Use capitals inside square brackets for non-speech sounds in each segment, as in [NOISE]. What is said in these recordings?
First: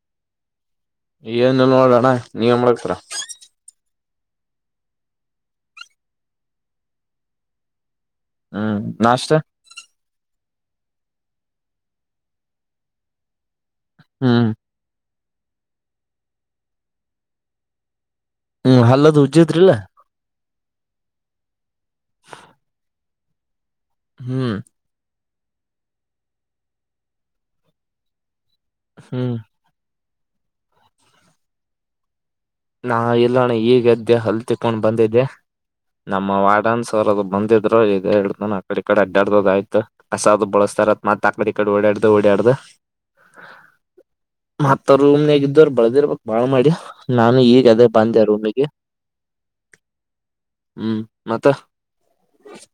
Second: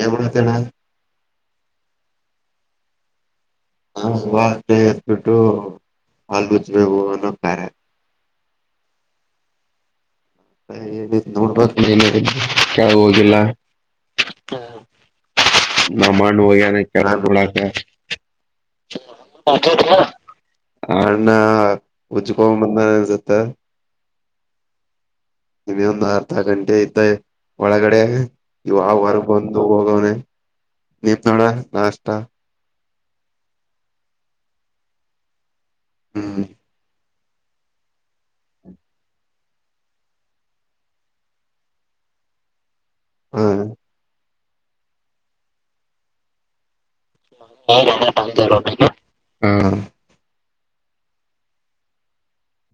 ಏನ್ ಮಾಡ್ತೇಣ ಏನಿಲ್ಲ, ನೋಡಣ. [INAUDIBLE] ನೀವೇನು, ಮಾಡುಕಾರುತೀರ. [INAUDIBLE] ಹ, ಬಷ್ಟೇ, ಎತ್ಬಿಟ್ಟು ಅಲ್ ಮುಚ್ಬೇಕೇವು ಅನ್ನೋ, ಬೇರೆ. [INAUDIBLE] ಹ್ಮ್, ನಷ್ಟ. [INAUDIBLE] ಹೇ, ನೋಡಬೇಕು, ಮೇಲೆ, ಕೆಳಗೆ, ಹೋಗಿಲ್ಲ. ಹ್ಮ್ [UNINTELLIGIBLE] ಹಾ.. [UNINTELLIGIBLE] ನಮಂಡು ನ ಕೆಳಕ ಹ್ಮ್ ಹಲ್ಲದ ಉಜ್ಜಿದ್ರಿಲ್ಲ [UNINTELLIGIBLE] ಅಣ್ಣ ಉಜ್ುಕೋ [UNINTELLIGIBLE] ಹಾ ಹ್ಮ್ ನಿಮ ಒಂದು ಅರ್ಧ ಗಂಟೆ ಐತ ಒಳಗಡೆ ಇವ ಆ ಹೊರ್ಗ ಹ್ಮ್ ಬಂದು ಹೋಗವನನೆ ನಿಂದಣ್ಣ ನಾಷ್ಟ ನಾ ಇಲ್ಲಣ್ಣ ಈಗ ಎದ್ದೆ ಹಲ್ ತಿಕೊಂಡ್ ಬಂದಿದ್ದೆ ನಮ್ಮ ಹ್ಮ್ ವಾಡನ್ ಸರೋದು ನಂದಿದ್ರು ಇದ ಹೇಳ ಅ ಆಕಡಿ ಕಡೆ ಅಡ್ಡ್ ಅದ ಆ್ತ ಹಸದ್ ಬಳಸ್ತಾರತ್ ಆಕಡಿ ಕಡೆ ಓಡಾಡ್ದು ಓಡಾಡ್ದ ಹ್ಮ್ ಮತ್ತ ರೂಮ್ನಗ ಇದ್ದವರ್ ಬಳದಿರ್ಬಕ್ ಬಾಳ್ ಮಾಡಿ ನಾನು ಈಗ ಅದೇ ಬಂದೆ ರೂಮಿಗೆ ಹ್ಮ ಹ್ಮ್ ಮತ್ತ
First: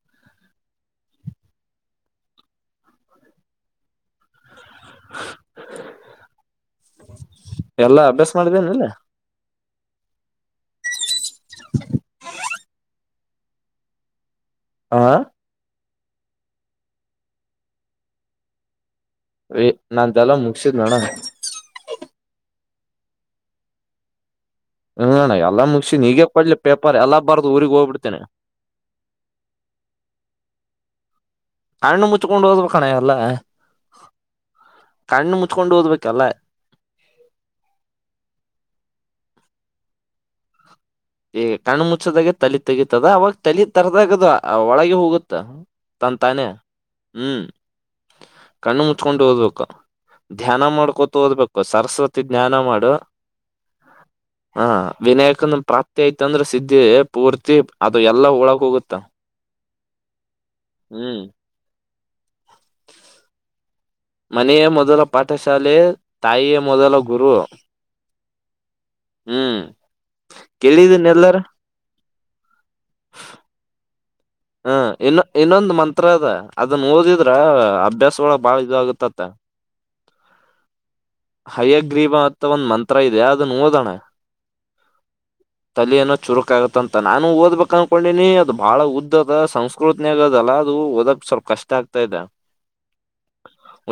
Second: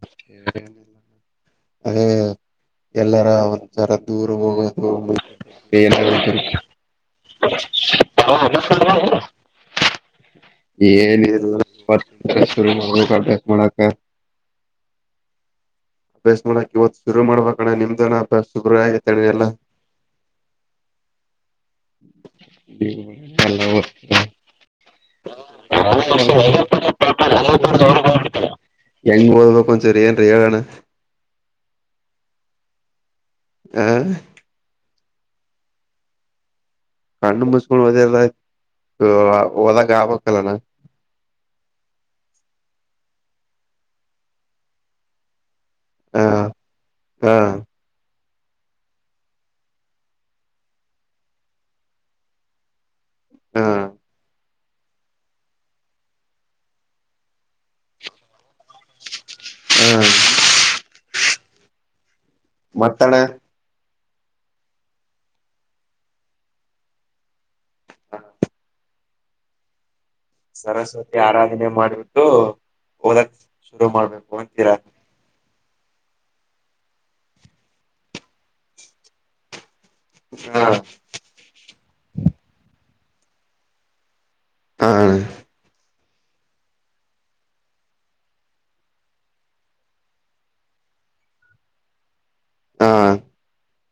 ಸರಿ ಅದೇ ಎಲ್ಲರ ಒಂದ್ಸರ ದೂರ ಹೋಗ ಹ ಏನ ಎಲ್ಲಾ ಅಭ್ಯಾಸ ಮಾಡಿದೇನಿಲ್ಲ ಏನ ಶುರು ಮಾಡಬೇಕೆ ವಳಕ ಆ ಅಭ್ಯಾಸ ಮಾಡಕಕ್ ಇವತ್ತು ಶರು ಮಾಡಬೇಕಣ ನಿಮ್ದನ ಅಭ್ಯಾಸ ಶುಗ ಆ ನಂದೆಲ್ಲ ಮುಗ್ಸಿದ್ನಣ್ಣ ಬ ಅ ಹ್ಮ ಅಣ್ಣ ಎಲ್ಲಾ ಮುಗಸಿನ್ ಈಗೆ ಕೊಡ್ಲಿ ಪೇಪರ್ ಎಲ್ಲಾ ಬರ್ದು ಊರಿಗ್ ಹೋಗ್ಬಿಡ್ತೇನೆ ಹೆಂಗ್ಬದದ ಕೊಂಚ ರಏನ್ ರೀಳ್ಾನ [UNINTELLIGIBLE] ಕಣ್ಮುಚ್ಚಿ ಹೋದ್ರು ಕಣೋ ಎಲ್ಲಾ ಆ ಕಣ್ಣು ಮುಚ್ಕೊಂಡು ಓದ್ಬೇಕಲ್ಲ ಕಣ್ಣು ಮುಚ್ಕೊಂಡು ಹದ ಒದಾಗ ಆಬಕ್ಕಲ್ಲಣ ಈ ಕಣ್ಣು ಮುಚ್ಚದಾಗೆ ತಲಿ ತೆಗೀತದ ಅವಾಗ ತಲಿ ತರದಾಗದು ಒಳಗೆ ಹೋಗುತ್ತಾ ಹ ತಂತಾನೆ ಹ ಹ್ಮ್ ಕಣ್ಣು ಮುಚ್ಕೊಂಡು ಓದ್ಬೇಕು ಧ್ಯಾನ ಮಾಡ್ಕೊತು ಓದ್ಬೇಕು ಸರಸ್ವತಿ ಧ್ಯಾನ ಮಾಡು ಹಾ ವಿನಾಯಕನ ಮತ್ತ ಐತಂದ್ರ ಸಿದ್ದಿ ಪೂರ್ತಿ ಅದು ಎಲ್ಲಾ ಉಳಕ್ ಹೋಗುತ್ತ ಹ್ಮ್ ಹ್ಮ್ ಮತ್ತಣೆ ಮನೆಯೇ ಮೊದಲ ಪಾಠಶಾಲೆ ತಾಯಿಯೇ ಮೊದಲ ಗುರು ಹ್ಮ್ ಕೇಳಿದೀನ್ ಸರಸ್ವತಿ ಎಲ್ಲಾರ ಆರಾಧನೆ ಮಾಡಿಬಟ್ಟು ಓದಕ್ ಶುರು ಮಾಡ್ಬೇಕು ಹಾ ಅಂತೀರಾ ಇಲ್ಲ ಇನ್ನೊಂದು ಮಂತ್ರ ಅದ ಅದನ್ ಓದಿದ್ರ ಅಭ್ಯಾಸ ಒಳ ಬಾಳ ಇದ್ ಆಗುತ್ತತ್ತ ಹಾ ಹಯ್ಯಗ್ರೀಬಂತ ಒಂದ್ ಮಂತ್ರ ಇದೆ ಅದನ್ನು ಓದೋಣ ಹ ತಲೆ ಏನೋ ಚುರುಕ ಆಗತ್ತ ಅಂತ ನಾನ ಓದ್ಬೇಕಕ್ ಅನ್ಕೊಂಡಿನಿ ಅದು ಬಹಳ ಉದ್ದದ ಸಂಸ್ಕೃತನ ಆಗದಲ್ಲ ಅದು ಓದಕ್ ಸ್ವಲ್ಪ ಕಷ್ಟ ಆಗ್ತಾದೆ ಹಾ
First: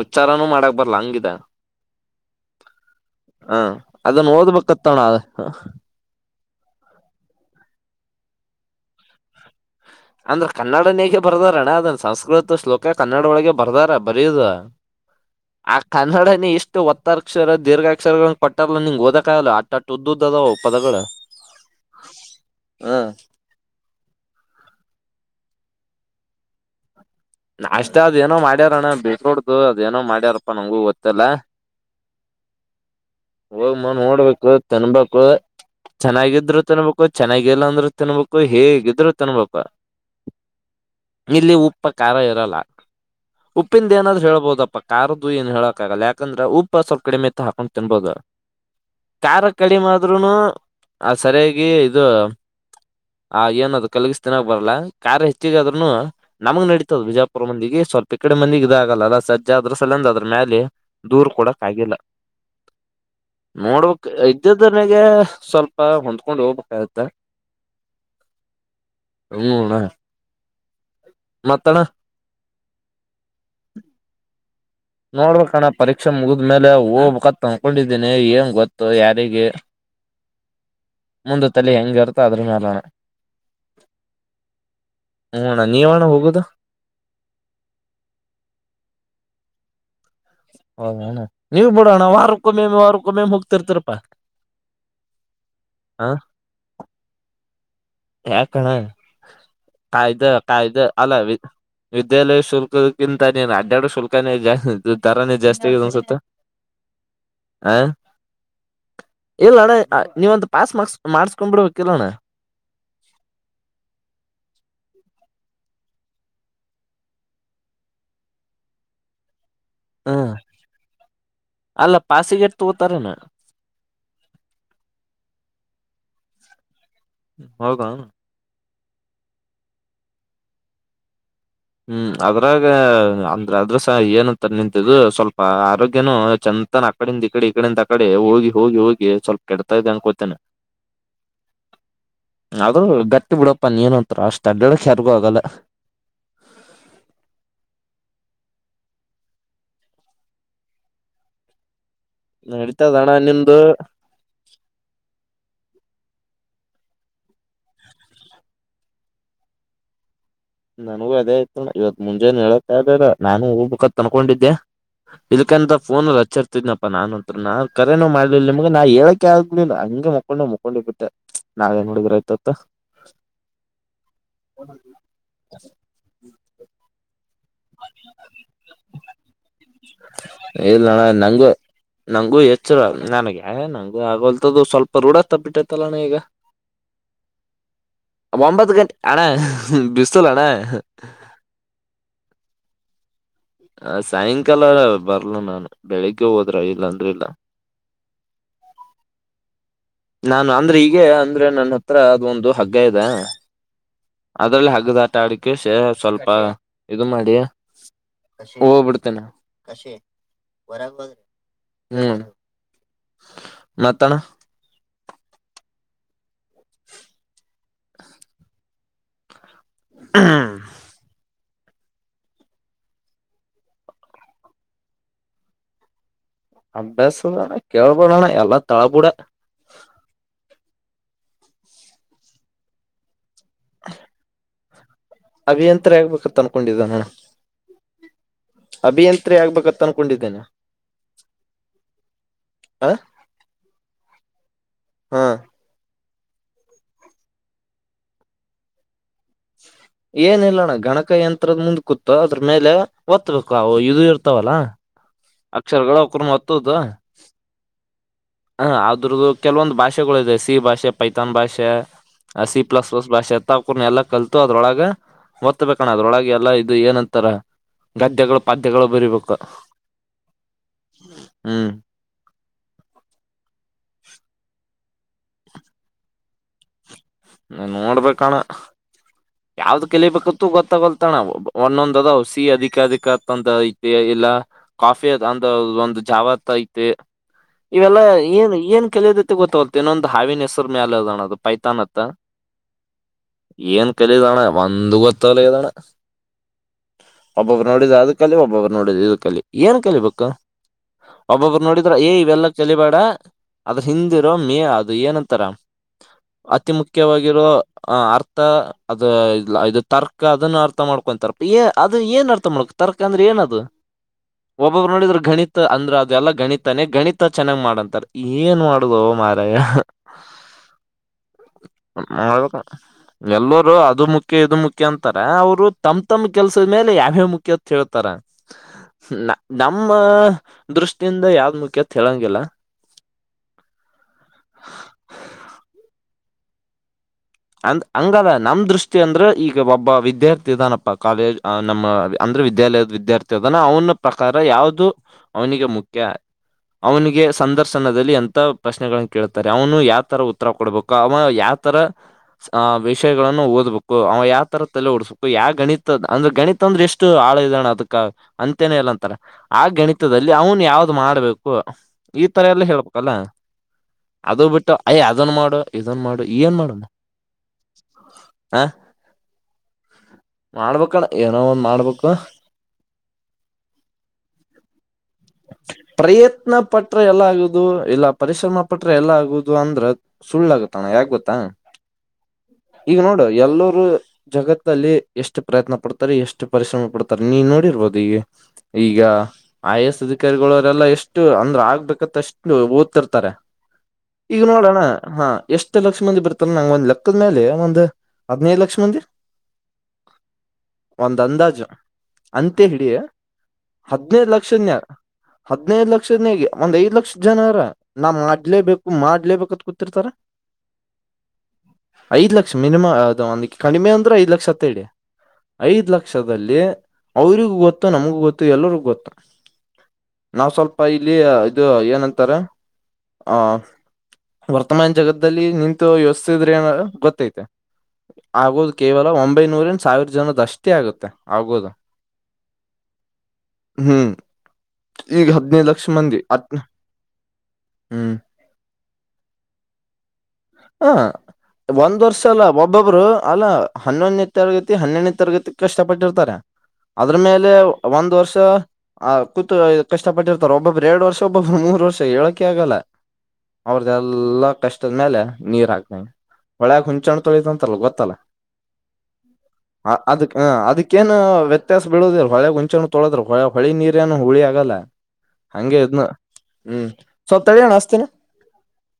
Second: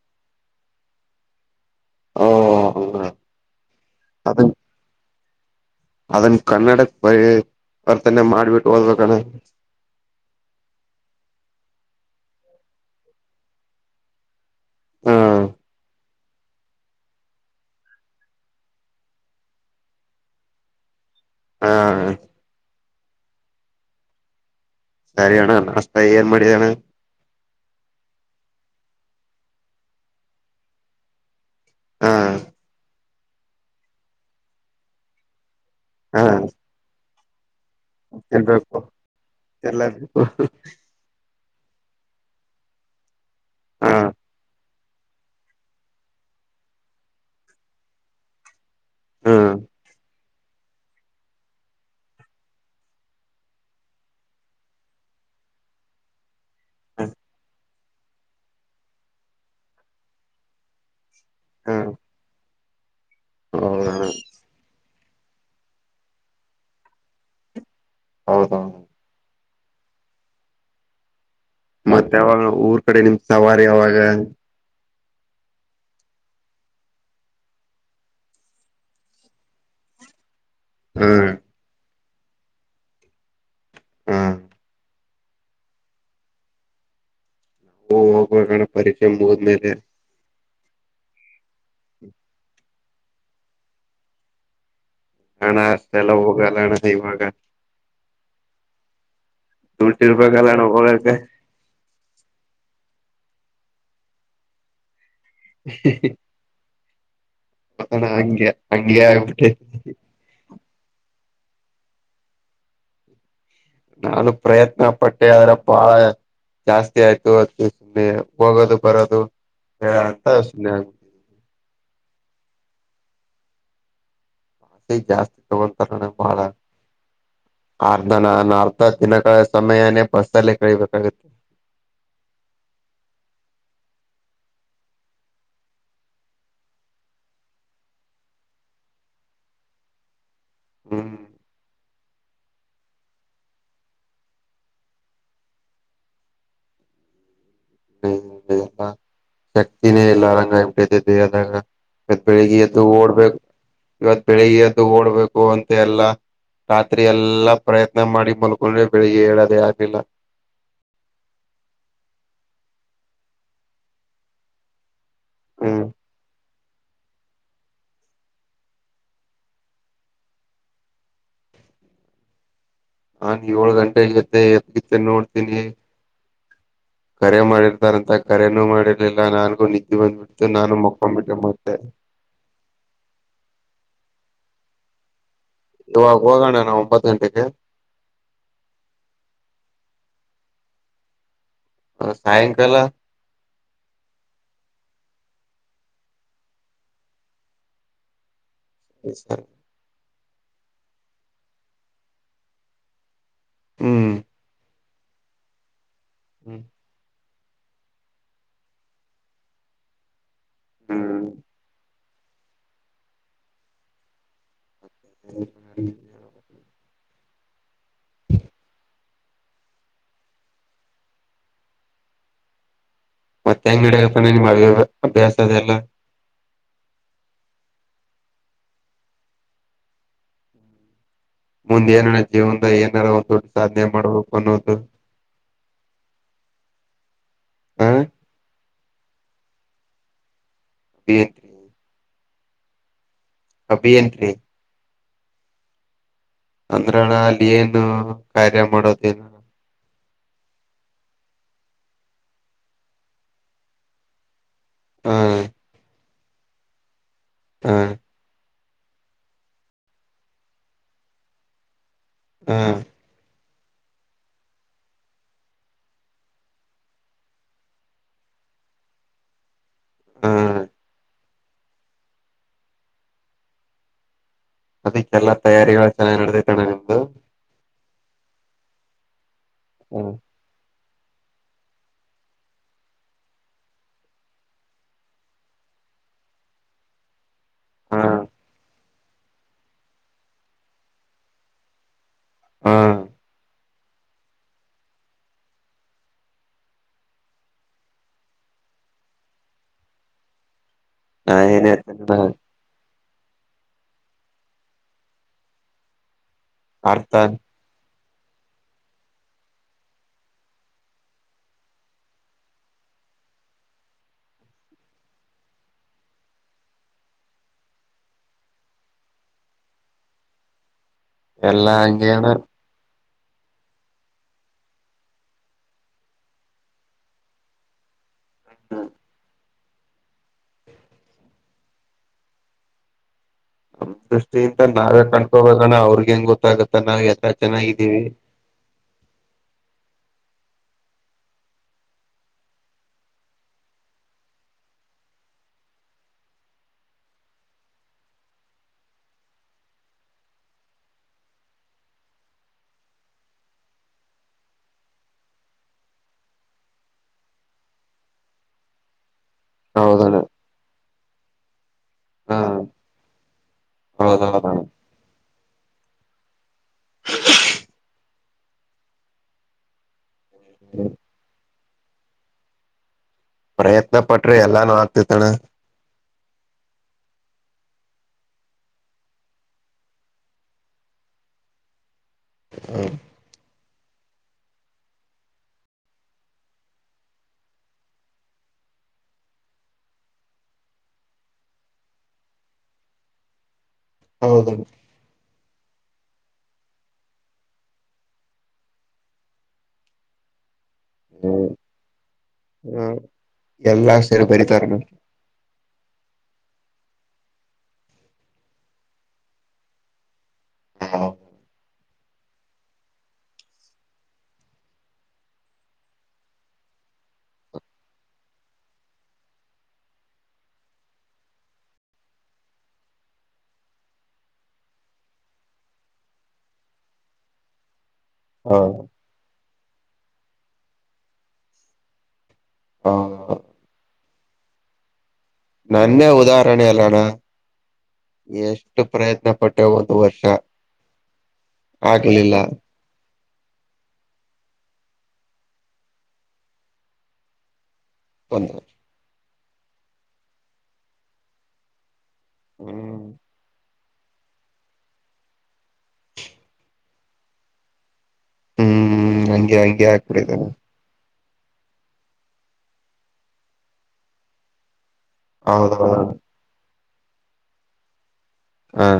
ಉಚ್ಚಾರನೂ ಮಾಡಕ್ ಬರಲ್ಲ ಹಂಗಿದ್ದೆ ಓ ಹಾ ಅದನ್ನು ಓದಬೇಕತ್ತಣ ಅದುನ್ನ ಕನ್ನಡ ವರ್ತನೆ ಮಾಡ್ಬಿಟ್ಟು ಓದಬೇಕಣ ಅಂದ್ರ ಕನ್ನಡನೇಕ ಬರ್ದಾರಣ್ಣ ಅದನ್ ಸಂಸ್ಕೃತ ಶ್ಲೋಕ ಕನ್ನಡ ಒಳಗೆ ಬರ್ದಾರ ಬರಯುದು ಹ್ಮ್ ಆ [INAUDIBLE] ಕನ್ನಡನ ಇಷ್ಟು ಒತ್ತ ಅಕ್ಷರ ದೀರ್ಘಾಕ್ಷರಗಳ ಪಟ್ಟಲ್ಲ ನಿಂ ಓದಕಕ್ಗಲ್ಲ ಅಟ್ಟ ಉ್ದದ್ದದ್ದದಾವೆ ಪದಗಳು ಹಾ ಹ ಸರಿ ಅಣ್ಣ ನಾಷ್ಟಾ ಏನ್ ಮಾಡಿದಣ್ಣ ನಾಷ್ಟ ಅದೇನೋ ಮಾಡ್ಯಾರಣ್ಣ ಡ್ರೈಫ್ರೂಟ್ದು ಅದೇಏನೋ ಮಾಡ್ಯಾರಪ್ಪಾ ನಂಗೂ ಗೊತ್ತಿಲ್ಲ ಹಾ ಹೋಗ್ಮ ನೋಡ್ಬೇಕು ತಿನ್ಬೇಕು ಹಾ ಚೆನ್ನಾಗಿದ್ರು ತಿನ್ಬೇಕು ಚೆನ್ನಾಗಿಲ್ಲ ಅಂದ್ರು ತಿನ್ಬೇಕು ಹೇಗಿದ್ರು ತಿನ್ಬೇಕು ಎಲ್ಲಬೇಕು ಇಲ್ಲಿ ಉಪ್ಪ ಕಾರ ಇರಲ್ಲ ಹಾ ಉಪ್ಪಿಂದೇಯಾನಾದ್ರೂ ಹೇಳಳ್ಬಹದಪ್ಪ ಕರದು ಏನ್ ಹೇಳಕ್ ಆಗಲ್ಲ ಯಾಕಂದ್ರೆ ಉಪ್ಪ ಸ್ವಲ್ಪ ಕಡಿಮೆತ್ತ ಹಾಕೊಂಡ್ ತಿನ್ಬೋದ ಖಾರ ಹ್ಮ್ ಕಡಿಮೆ ಆದ್ರುನು ಅ ಸರಿಯಾಗಿ ಇದು ಆ ಏನ ಅದು ಕಲ್ಗಿಸ್ತನಾಗ ಬರಲ್ಲ ಕಾರಾರ್ ಹೆಚ್ಚಿಗೆ ಅದ್ನು ನಮಗ್ ನಡಿಯುತ್ತೆ ಇ ಹ್ಮ ವಿಜಾಪುರ ಮಂದಿಗೆ ಸ್ವಲ್ಪ ಈ ಕಡೆ ಮಂದಿಗೆ ಇದಾಗಲ್ಲಲ್ಲ ಸಜ್ಜ ಅದ್ರ ಸಲಂದುದ್ರ ಮೇಲೆ ದೂರ್ ಕೊಡಕ್ ಆಗಿಲ್ಲ- ಹೌದಣ ನೋಡ್ಬೇಕ್ ಇದ್ದದನಗೆ ಸ್ವಲ್ಪ ಹೊಂದ್ಕೊಂಡು ಹೋಗ್ಬೇಕಾಗತೇ ಹೌದು ಹ್ಮ್ನ್ನಾ ಮತ್ತೆ ಅವಾಗ ಊರ್ ಕಡೆ ನಿಮ್ದ ಸವಾರಿ ಯಾವಾಗ ನೋಡ್ಬೇಕಣ್ಣ ಪರೀಕ್ಷೆ ಮುಗಿದ್ಮೇಲೆ ಒಘಬಾಕ್ ಅಂದಕೊಂಡಿದ್ದೀನಿ ಏನ್ ಗೊತ್ತು ಯಾರಗ ಹ್ಮ್ ಮುಂದ ತಲೆ ಹೆಂಗರ್ತ ಅಮೇಲಣ ಹ್ಮ ಹ್ಮ್ ಅಣ್ಣ ನೀವಣ್ಣ ಹೋಗುದು ಓ ಹೋಗ್ಬೇಕಣ ಪರೀಕ್ಷೆ ಮುಗದ್ಮೇಲೆ ಹೌದ ಅಣ್ಣ ನೀವ್ ಬಿಡೋಣ ವಾರಕ್ಕೂ ಮೇ ವಾರಕ್ಕ ಹೊ ಮಮ ಹೋಗ್ತಿರ್ತಾರಪ್ಪಾ ಅಣ್ಣ ಅಷ್ಟೆ ಎಲ್ಲ ಹೋಗಲ್ಲ ಅಣ್ಣ ಇವಾಗ ಯಾಕ ಅಣ್ಣ ದುಡ್ಡು ಕಾಯ್ದಾ ಇರ್ಬೇಕಲ್ಲಣ ಕಾಯ್ದಾ ಹೋಗಕ್ಕೆ ಅಲ್ಲ ವಿದ್ಯಾಲಯ ಶುಲ್ಕ ಎಂಥ ನೀ ಅಡ್ಡಡ್ಡು ಶುಲ್ಕನೇ ಜಾಸ್ತಿ ತಾರಾನೇ ಜಾಸ್ತಿ ಆಗಿದೆ ಅನ್ಸುತ್ತ ಹ ಅಣ ಹಂಗೆ ಹಂಗೆ ಆಗ್ಬಿಟ್ಟೆ ಇಲ್ಲ ಅಣ್ಣ ನೀವಂತ ಪಾಸ್ [UNINTELLIGIBLE] ಮಾಡ್ಸ್ಕೊಂಡ್ ಬಿಿಡಬೇಕ ಕಲೋಣ್ಣ ನಾನು ಪ್ರಯತ್ನ ಪಟ್ಟೆ ಅ್ರ ಬಾ ಜಾಸ್ತಿ ಆಯ್ತು ಅದು ಸುಮ್ಮನೆ ಹೋಗೋದು ಬರೋದು ಹ್ಮ್ ಹ ಸುಮ್ಮನೆಬೇಟೇನೆ ಅಲ್ಲ ಪಾಸಿಗೆಟ್ ತಗೋತಾರನ ಆಸೆ ಜಾಸ್ತಿ ತಗೊಳ್ತಾರಣ ಬಾಳ ಹೌದ ಆರ್ಧನ [UNINTELLIGIBLE] ದಿನಗಳ ಸಮಯನೇ ಬಸ್ಸಲ್ಲೇ ಕಳಬೇಕಾಗುತ್ತೆ ಹ್ಮ್ ಅದ್ರಾಗ ಅಂದ್ರ ಅದ್ರಸ ಏನಂತ ನಿಂತಿದ್ದ್ ಸ್ವಲ್ಪ ಆರೋಗ್ಯನು ಚಂದಂತಾನ ಅಕಡಿಂದ ಈ ಕಡೆ ಈಕಡಿಂದ ಆಕಡೆ ಹೋಗಿ ಹೋಗಿ ಹೋಗಿ ಸ್ವಲ್ಪ ಕೆಡ್ತಾ ಇದೆ ಅನ್ಕೋತೇನೆ ಹ್ಮ್ ಆದ್ರೂ ಗತ್ತಿ ಬಿಡಪ್ಪ ನೀ ಏನ್ ಅಂತಾರ ಅಷ್ಟು ಅಡ್ಡಡಕ್ಕೆ ಯಾರ್ಗು ಆಗಲ್ಲ [UNINTELLIGIBLE] ಎಲ್ಲ ಶಕ್ತಿನೇ ಎಲ್ಲ ರಂಗ ಆ್ಬಿಟ್ಟತ ದೇವದಾಗ ಇವತ್ ಬಳಗ್ಗೆಯತ್ತು ನಡೀತದಣ್ಣ ಓಡ್ಬೇಕು ನಿಂದು ಇವತ್ತು ಬಳಗ್ಗೆತ್ತು ಇ ಓಡ್ಬೇಕು ಅಂತ ಎಲ್ಲ ರಾತ್ರಿ ಎಲ್ಲಾ ಪ್ರಯತ್ನ ಮಾಡಿ ಮಲ್ಕೊಂಡ್ರೆ ಬೆಳಿಗ್ಗೆ ಹೇಳೋದೇ ಆಕಿಲ್ಲ ನನಗೂ ಅದೇ ಆತ ಇವತ್ ಮುಂಜೆನೆ ಹೇಳತ್ತ ಆದಾರ ನಾನು ಹೂ ಬುಖತ್ ತನ್ಕೊಂಡಿದ್ದೆ ಇಲ್ಕಂತ ಹ್ಮ್ ಫೋನ್ಲ್ಲಿ ಹಚ್ಚರ್ ನಪ್ಪಾ ನಾನನ್ ಅಂತ್ ನಾ ಕರೆನೋ ಮಾಡಲಿಲ್ಲ ನಿಮ್ಗೆ ನಾ ಹೇಳಕ ಆಗ್ಬ ಹಂಗೆ ಮುಕೊಂಡ ಮುಕೊಂಡಿ ಬಿಟ್ಟೆ ನಾವೇನ್ ನುಡಿದ್ರ ಆಯತತ್ ಹಾ ನೀ ಏಳು ಗಂಟೆ ಇಗತ್ತ ಎದಗಿತ್ತ ನೋಡ್ತೀಿ [UNINTELLIGIBLE] ಕರೆ ಮಾಡಿರ್ತಾರಂತ ಕರೆನೂ ಮಾಡಿರ್ಲಿಲ್ಲ ನನ್ಗೂ ನಿದ್ದೆ ಬಂದ್ಬಿಡ್ತು ನಾನು ಇಲ್ಲಣ್ಣ ಮಕ್ಕೊಂಡ್ಬಿಟ್ಟೆ ನಂಗು ಮತ್ತೆ ಆಗಲ್ತದದು ಸ್ವಲ್ಪ ರೂಢ ಟ್ಟತಲ್ಲಣ ಈಗ ಇವಾಗ ಹೋಗೋಣ ನಾ ಒಂಬತ್ ಗಂಟೆಗೆ ಒಂಬತ್ತು ಗಂಟೆ ಅಣ್ಣ [UNINTELLIGIBLE] ಅಣ್ಣ ಸಾಯಂಕಾಲ ಹ ಸಾಯಂಕಾಲ ಬರ್ಲ ನಾನು ಬೆಳಿಗ್ಗೆ ಹೋದ್ರ ಇಲ್ಲಂದಿಲ್ಲ [UNINTELLIGIBLE] ನಾನು ಅಂದ್ರೆ ಈೀಗ ಅಂದ್ರೆ ನನ್ನ ಹತ್ರ ಅದು ಒಂದು ಹಗ್ಗ ಇದೆ ಹ್ಮ್ ಅದ್ರಲ್ಲಿ ಹಗದ ಅಡಕ್ಕೆ ಸೇ ಸ್ವಲ್ಪ ಹ್ಮ್ ಇದು ಮಾಡಿ ಹೋಗ್ಬಿಡ್ತೇನಾ ಕಾಶಿ ಬರಗಬರೀ ಹ್ಮ್ ಮತ್ತ ಅಣ್ಣಾ [UNINTELLIGIBLE] ಹ್ಮ್ ಮತ್ತೆ ಹೆಂಗನಡಾನ ನಿಮ್ಮ್ ಅ ಅಭ್ಯಾಸ ಅದೆಲ್ಲಾ ಅಭ್ಯಾಸಣ್ಣ ಕೇಳ್ಬಡಣ ಎಲ್ಲಾ ತಳಾಬೂಡಾ ಮುಂದ್ ಏನ ಜೀವನದಾಗ ಏನಾರ [UNINTELLIGIBLE] ಸಾಧನೆ ಮಾಡವ ಬೇಕು ಅನೂದು ಅಭಿಯಂತರ ಆಗ್ಬೇಕತ್ ಅನ್ಕೊಂಡಿದ್ದ ನಾನು ಹಾ ಅಭಿಯಂತ್ರಿ ಆಗ್ಬೇಕತ್ ಅನ್ಕೊಂಡಿದ್ದೇನೆ ಅಭಿಯಂತ್ರಿ ಹಾ ಅಬಿಯಂತೀ ಹಾ ಅಂದ್ರಣ ಅಲ್ಲಿ ಏನು ಕಾರ್ಯ ಮಾಡೋದು [UNINTELLIGIBLE] ಏನಿಲ್ಲಣ್ಣ ಗಣಕ ಯಂತ್ರದ ಮುಂದ್ ಕೂತ ಅದ್ರ ಮೇಲೆ ಒತ್ತಬೇಕು ಅವು ಇದು ಇರ್ತಾವಲ್ಲಾ ಹ ಅಕ್ಷರಗಳ ಅವಕುರ್ ನ್ ಒತ್ತುದ ಹಾ ಹ ಆದ್ರದ್ದು ಕೆಲವೊಂದು ಭಾಷೆಗಳು ಇದೆ ಸಿ ಭಾಷೆ ಪೈತಾನ್ ಭಾಷೆ ಹ ಅಸಿ ಪ್ಲಸ್ ಪ್ಲ ಭಾಷೆತ್ ಅವಕೂರ್ನ ಎಲ್ಲಾ ಕಲ್ತು ಅದ್ರೊಳಗ ಒತ್ತಬೇಕಣ್ಣ ಅದ್ರೊಳ ಎಲ್ಲಾ ಇದು ಏನಂತಾರ ಗದ್ಯಗಳು, ಪದ್ಯಗಳು, ಬರಿಬೇಕು. ಹಾ ಹ್ಮ್ ಅದಕ್ಕೆಲ್ಲಾ ತಯಾರಿಗಳು ಚೆನ್ನಾಗಿ ನಡೆದತಣ್ಣ ನಿಮ್ದು ನ ನೋಡ್ಬೇಕಣ ಯಾವ್ದ್ ಹ ಕಲಿಬೇಕತ್ತು ಗೊತ್ತಾಗವಲದ ಣ ಒಂದೊಂದ್ ಅದ ಸಿ ಅದಿಕ ಅದಿಕಂದ ಐತಿ ಇಲ್ಲ ಕಾಫಿ ಅಂದ ಒಂದು ಜಾವತ್ ಐತಿ ಇವೆಲ್ಲಾ ಹ ಏನ್ ಏನ್ ಕೆಲದತಿ ಗೊತ್ತಾಗತ್ತ ಇನ್ನೊಂದು ಹಾವಿನ ಹೆಸ್ರ ಮ್ಯಾಲ ಅದಣ ಅದು ಪೈತಾನ್ ತ್ತ ಹಾ ಏನ್ ಕಲಿದಣ್ಣ ಒಂದು ಗೊತ್ತಲ್ಲದಣ್ಣ ಒಬ್ಬೊಬ್ಬರು ನೋಡಿದ ಅದ ಕಲಿ ಒಬ್ಬೊಬ್ಬರು ನೋಡಿದ ಇದ ಕಲಿ ಏನ್ ಕಲಿಬೇಕ ನಾ ಒಬ್ಬೊಬ್ರು ಏನ್ ನೋಡಿದ್ರ ಏ ಹೇಳ್ತೇನ ಇವೆಲ್ಲಾ ಚಳಿಬೇಡ ಅದ್ರ ಹಿಂದಿರೋ ಮೇ ಅದು ಏನಂತಾರ ಅತಿ ಅರ್ಥ ಮುಖ್ಯವಾಗಿರೋ ಅರ್ಥ ಅದ ಇದು ತರ್ಕ ಅದನ್ನ ಅರ್ಥ ಮಾಡ್ಕೊಂತರ್ ಏ ಅದು ಏನ್ ಅರ್ಥ ಮಾಡ್ಕೊ ತರ್ಕ ಅಂದ್ರೆ ಏನ ಅದ ಒಬ್ಬೊಬ್ರು ನೋಡಿದ್ರ ಗಣಿತ ಅಂದ್ರ ಅದು ಎಲ್ಲ ಗಣಿತನೇ ಗಣಿತ ಚೆನ್ನಾಗ್ ಮಾಡಂತಾರ ಏನ್ ಮಾಡುದು ಮಾರಯಾ ಎಲ್ಲಾ ಹಂಗೇಣ ಎಲ್ಲರೂ ಅದು ಮುಖ್ಯ ಇದು ಮುಖ್ಯ ಅಂತಾರ ಅವ್ರು ತಮ್ ತಮ ಕೆಲ್ಸದ ಮೇಲೆ ಯಾವ್ಯ ಮುಖ್ಯ ಅಂತ ಹೇಳ್ತಾರ. [UNINTELLIGIBLE] ನಮ್ಮ ದೃಷ್ಟಿಯಿಂದ ಯಾವ್ ಮುಖ್ಯತ್ ಹೇಳಂಗಿಲ್ಲ ನಮ್ ದೃಷ್ಟಿಯಿಂದ ನಾವೇ ಕಣ್ಕೋಬೇಕಣ ಅವ್ರಗ ಹೆಂಗ ಗೊತ್ತಾಗತ್ತ ನಾವ್ ಅಂದ್ ಚೆನ್ನಾಗಿದ್ದೀವಿ ಹಂಗಲ್ಲ ನಮ್ ದೃಷ್ಟಿ ಅಂದ್ರೆ ಈಗ ಒಬ್ಬ ವಿದ್ಯಾರ್ಥಿ ಇದಾನಪ್ಪ ಕಾಲೇಜ್ ನಮ್ಮ ಅಂದ್ರೆ ವಿದ್ಯಾಲಯದ ವಿದ್ಯಾರ್ಥಿಾನ ಅವನ ಪ್ರಕಾರ ಯಾವುದು ಅವನಿಗೆ ಮುಖ್ಯ ಅವನಿಗೆ ಸಂದರ್ಶನದಲ್ಲಿ ಎಂತ ಪ್ರಶ್ನೆಗಳನ್ನ ಕೇಳ್ತಾರೆ ಅವನು ಯಾವತರ ಉತ್ತರ ಕೊಡ್ಬೇಕ ಅವ ಯಾವತರ ವಿಷಯಗಳಗಳನ್ನು ಓದ್ಬೇಕು ಅವ ಯಾವ ತರ ತಲೆ ಓಡಸ್ಬೇಕು ಯಾವ ಗಣಿತ ಅಂದ್ರೆ ಗಣಿತ ಅಂದ್ರೆ ಎಷ್ಟು ಆಳ ಇದಣ ಅದಕ್ಕ ಅಂತೇನೆೇ ಎಲ್ಲ ಅಂತಾರ ಆ ಹೌದಣ ಗಣಿತದಲ್ಲಿ ಅವನು ಯಾವ್ದ ದು ಮಾಡ್ಬೇಕು ಈ ಹಾ ತರ ಎಲ್ಲ ಹೇಳ್ಬೇಕಲ್ಲ ಅದು ಹೌದೌದಣ ಬಿಟ್ಟು ಯ ಇದನ್ ಮಾಡ ಇದನ್ ಮಾಡ ಏನ್ ಮಾಡಣ ಹ ಮಾಡ್ಬೇಕಣ್ಣ ಏನೋ ಒಂದು ಮಾಡ್ಬೇಕು ಪ್ರಯತ್ನ ಪಟ್ರಿ ಎಲ್ಲಾನು ಆಗ್ತಿತ್ತಣ್ಣ ನ ಪಟ್ರ ಎಲ್ಲ ಆಗುದು ಇಲ್ಲ ಪರಿಶ್ರಮ ಪಟ್ರ ಎಲ್ಲ ಆಗುದು ಅಂದ್ರ ಸುಳ್ಳು ಆಗತ್ತಣ ಯಾಕ ಗೊತ್ತಾ ಈಗ ನೋಡು ಎಲ್ಲೋ ಇರು ಜಗತ್ತಲ್ಲಿ ಎಷ್ಟು ಪ್ರಯತ್ನ ಪಡ್ತಾರೆ ಎಷ್ಟು ಪರಿಶ್ರಮ ಪಡ್ತಾರೆ ನೀನ್ ನೋಡಿರ್ಬೋದು ಈಗ ಈಗ ಐ ಎ ಎಸ್ ಅಧಿಕಾರಿಗಳವರೆಲ್ಲಾ ಎಷ್ಟು ಅಂದ್ರ ಆಗ್ಬೇಕಂತ ಅಷ್ಟು ಓದ್ತಿರ್ತಾರೆ ಈಗ ಹೌದು ನೋಡೋಣ ಹಾ ಎಷ್ಟು ಲಕ್ಷ ಮಂದ ಬರ್ತ ನಂಗ ಒಂದ್ ಲೆಕ್ಕದ ಮೇಲೆ ಒಂದ್ ಹದ್ಿನೈದು ಲಕ್ಷ ಮಂದಿ ಒಂದ್ ಅಂದಾಜು ಅಂತ ಹಿಡಿಯ ಎಲ್ಲಾ ಸೇರಿ ಹದ್ನೈದು ಬರಿತಾರಣ ಲಕ್ಷನ್ಯ ಹದ್ನೈದು ಲಕ್ಷ ಲಕ್ಷದನಗೆ ಒಂದ್ ಐದ್ ಲಕ್ಷ ಜನರ ನಾವ್ ಮಾಡ್ಲೇಬೇಕು ಮಾಡ್ಲೇಬೇಕತ್ ಕೂತಿರ್ತಾರ ಹ ಐದ್ ಲಕ್ಷ ಮಿನಿಮ ಅದು ಒಂದ ಕಡಿಮೆ ಅಂದ್ರೆ ಐದ್ ಲಕ್ಷ ಅತ್ತ ಇಡಿ ಐದ್ ಲಕ್ಷದಲ್ಲಿ ಅವ್ರಿಗೂ ಗೊತ್ತು ನಮಗೂ ಗೊತ್ತು ಎಲ್ಲರಿಗೂ ಗೊತ್ತು ನಾವ್ ಸ್ವಲ್ಪ ಇಲ್ಲಿ ಇದು ಏನಂತಾರೆ ಆಹ ವರ್ತಮಾನ ಜಗದದಲ್ಲಿ ನಿಂತ ಯೋಸ್ತಿದ್ರಿ ಅ ಗೊತ್ತೈತೆ ಆಗೋ ಹ ಕೇವಲ ಒಂಬ ಒಂಬೈನೂರನ್ ಸಾವಿರ ಜನದ ಅಷ್ಟೇ ಆಗುತ್ತೆ ಆಗೋದು ಹಾ ಹ್ಮ್ ಈಗ ಹದ್ನೈದು ಲಕ್ಷ ನನ್ನೇ ಮಂದಿ ಹತ್ ಉದಾಹರಣೆ ಅಲ್ಲಣ್ಣ ಹ್ಮ್ ಎಷ್ಟು ಪ್ರಯತ್ನ ಪಟ್ಟೆ ಒಂದು ವರ್ಷ ಹ ಒಂದ್ ವರ್ಷ ಆಗ್ಲಿಲ್ಲ ಅಲ್ಲ ಒಬ್ಬೊಬ್ರು ಅಲ್ಲ ಹನ್ನೊಂದನೇ ತರಗತಿ ಹನ್ನೆನ ತರಗತಿ ಕಷ್ಟಪಟ್ಟಿರ್ತಾರೆ ಅದ್ರ ಮೇಲೆ ಒಂದು್ ವರ್ಷ ಒಂದು ಆ ಕೂ ಕಷ್ಟಪಟ್ಟರ್ತಾರೆ ಒಬ್ಬಬ್ಬ ಎರಡು ವರ್ಷ ಒಬ್ಬಬ್ಬ ಮೂರು ವರ್ಷ ಹೇಳಕೆ ಆಗಲ್ಲ ಹ್ಮ್ ಅವ್ರ್ದೆಲ್ಲ ಕಷ್ಟದ ಮೇಲೆ ನೀರ್ಾಗ್ತ ಒಳಯಾಗ ಹುಂಚಣ್ ತೊಳಿತ ಅಂತಲ್ಲ ಗೊತ್ತಲ್ಲ ಹ್ಮ್ ಹಂಗೆ ಹಂಗೆ ಹ ಅದ ಹ ಆಗ್ಬಿಡಿದ್ದಾನ ಅದಕ್ಕೆ ನ್ ಏ ವ್ಯತ್ಯಾಸ ಬಿಳುದ್ರ ಹೊಳೆಗಂಚೆನ ತೊಳದ್ರರು ಹೊೆ ಹೊಳಿ ನೀರ ಏನು ಹುಳಿ ಆಗಲ್ಲ ಹಂಗೆ ಹೌದೌ. ಇದ್ನ ಹ್ಮ್ ಸವತ್ತಳಣಸ್ತೀಿನ. ಹಾ.